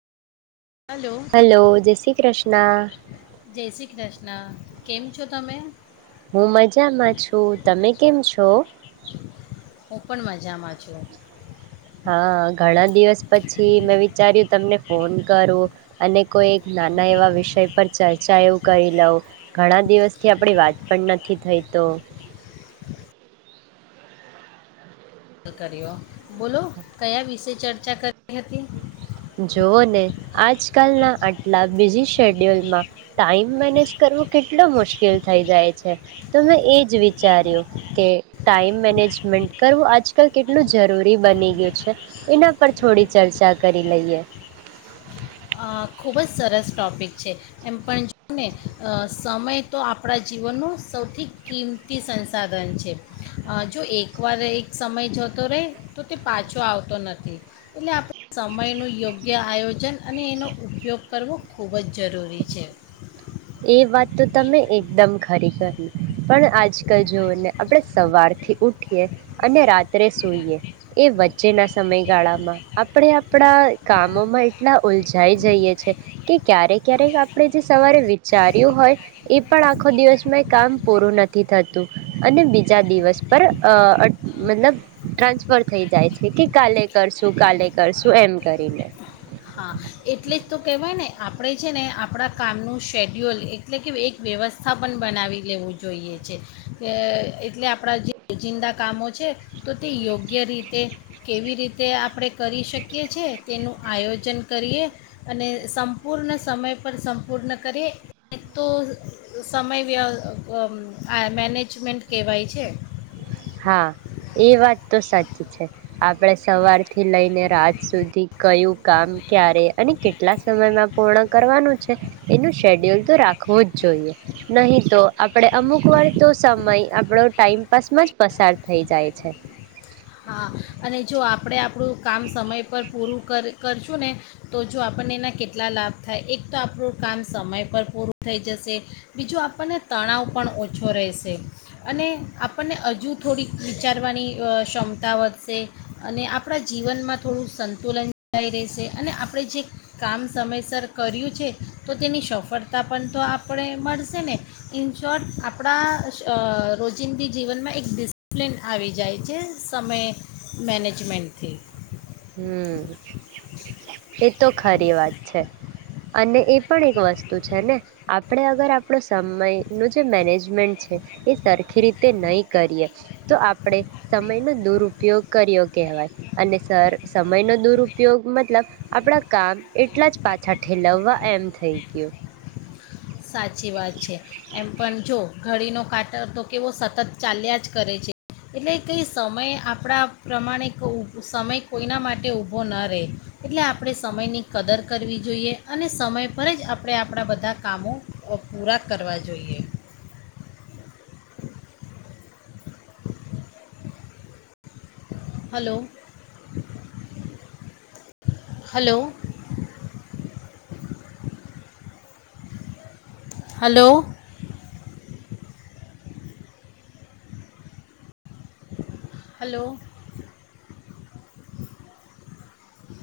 Hello, જય શ્રી કૃષ્ણ. જય શ્રી કૃષ્ણ. કેમ છો તમે? હું મજામાં છું. તમે કેમ છો? હું પણ મજામાં છું. હ ઘણા દિવસ પછી મેં વિચાર્યું તમને ફોન કરું અને કોઈ નાના એવા વિષય પર ચર્ચા એવું કરી લઉ ઘણા દિવસથી આપડી વાત પણ નથી થઈતો લ કર્યો, બોલો કયા વિશે ચર્ચા કરવી હતી? જોઓ ને આજકાલના આટલા બીજી શેડ્યુલમાં ટાઈમ મેનેજ કરવો કેટલો મુશ્કેલ થઈ જાય છે તો મેં એ જ વિચાર્યું કે ટાઈમ મેનેજમેન્ટ કરવું આજકાલ કેટલું જરૂરી બની ગયું છે. એના પર થોડી ચર્ચા કરી લઈએ ખૂબ જ સરસ ટૉપિક છે એમ પણ જો ને સમય તો આપણા જીવનનું સૌથી કિંમતી સંસાધન છે જો એકવાર એક સમય જતો રહે તો તે પાછો આવતો નથી એટલે આપણે સમયનું યોગ્ય આયોજન અને એનો ઉપયોગ કરવો ખૂબ જ જરૂરી છે. એ વાત તો તમે એકદમ ખરી હી પણ આજકાલ જવઓ ને આપણે સવારથી ઉઠીએ અને રાત્રે સૂઈએ એ વચ્ચેના સમયગાળામાં આપણે આપણા કામોમાં એટલા ઉલજાઈ જઈએ છે કે ક્યારેક, ક્યારેક આપણે જે સવારે ચાર્યું હોય એ પણ આખો દિવસમાં કામ પૂરું નથી થતું અને બીજા દિવસ પર મતલબ ટ્રાન્સફર થઈ જાય છે કે કાલે કરશું કાલે કરશું એમ કરીને. હા એટલે જ તો કહેવાય ને આપણે છે ને આપણા કામનું શેડ્યુલ એટલે કે એક વ્યવસ્થા પણ બનાવી લેવું જોઈએ છે. એટલે આપણા જે રોજિંદા કામો છે તો તે યોગ્ય રીતે કેવી રીતે આપણે કરી શકીએ છેીએ તેનું આયોજન કરીએ અને સંપૂર્ણ સમય પર સંપૂર્ણ કરીે તો સમય આ મેનેજમેન્ટ કહેવાય છે. હા એ વાત તો સાચી છે. આપડે સવાર થી લઈ ને રાત સુધી કયું કામ ક્યારે અને કેટલા સમયમાં પૂર્ણ કરવાનું છે એનું શેડ્યુલ તો રાખવું જ જોઈએ. નહીં તો આપણે અમુકવાર તો સમય આપણો ટાઈઇમપાસમાં પસાર થઈ જાય છે. હા અને જો આપડે આપણું કામ સમય પર પૂરું કર કરશું ને તો જો આપણને એના કેટલા લાભ થાય એક તો આપણું કામ સમય પર પૂરું થઈ જશે. બીજું આપણને તણાવ પણ ઓછો રહેશે. અને આપણને હજુ થોડીક વિચારવાની ક્ષમતા તા વધશે અને આપણા જીવનમાં થોડું સંતુલન જળવાઈ રહેશે અને આપણે જે કામ સમયસર કર્યું છે તો તેની સફળતા પણ તો આપણે મળશે ને. ઇન શોર્ટ આપણા રોજિંદી જીવનમાં એક ડિસિપ્લિન આવી જાય છે. સમય મેનેજમેન્ન્ટથી. હમ એ તો ખરી વાત છે. અને એ પણ એક વસ્તુ છે ને આપણે અગર આપણો સમયનું જે મેનેજમેન્ટ છે એ સરખી રીતે નહી કરીએ તો આપણે સમયનો દુરુપયોગ કર્યો કહેવાય અને સર સમયનો દુરપયોગ મતલબ આપણા કામ એટલા જ પાછા ઠેલવવા એમ થઈ ગયું. સાચી વાત છે એમ પણ જો ઘડીનો કાટર તો કેવો સતત ચાલ્યા જ કરે છે. એટલે કંઈ સમય આપણા પ્રમાણે સમય કોઈના માટે ઊભો ન રહે એટલે આપણે સમયની કદર કરવી જોઈએ. અને સમય પર જ આપણે આપણા બધા કામો ઓ પૂરા કરવા જોઈએ. હલો. હલો. હલો. હલો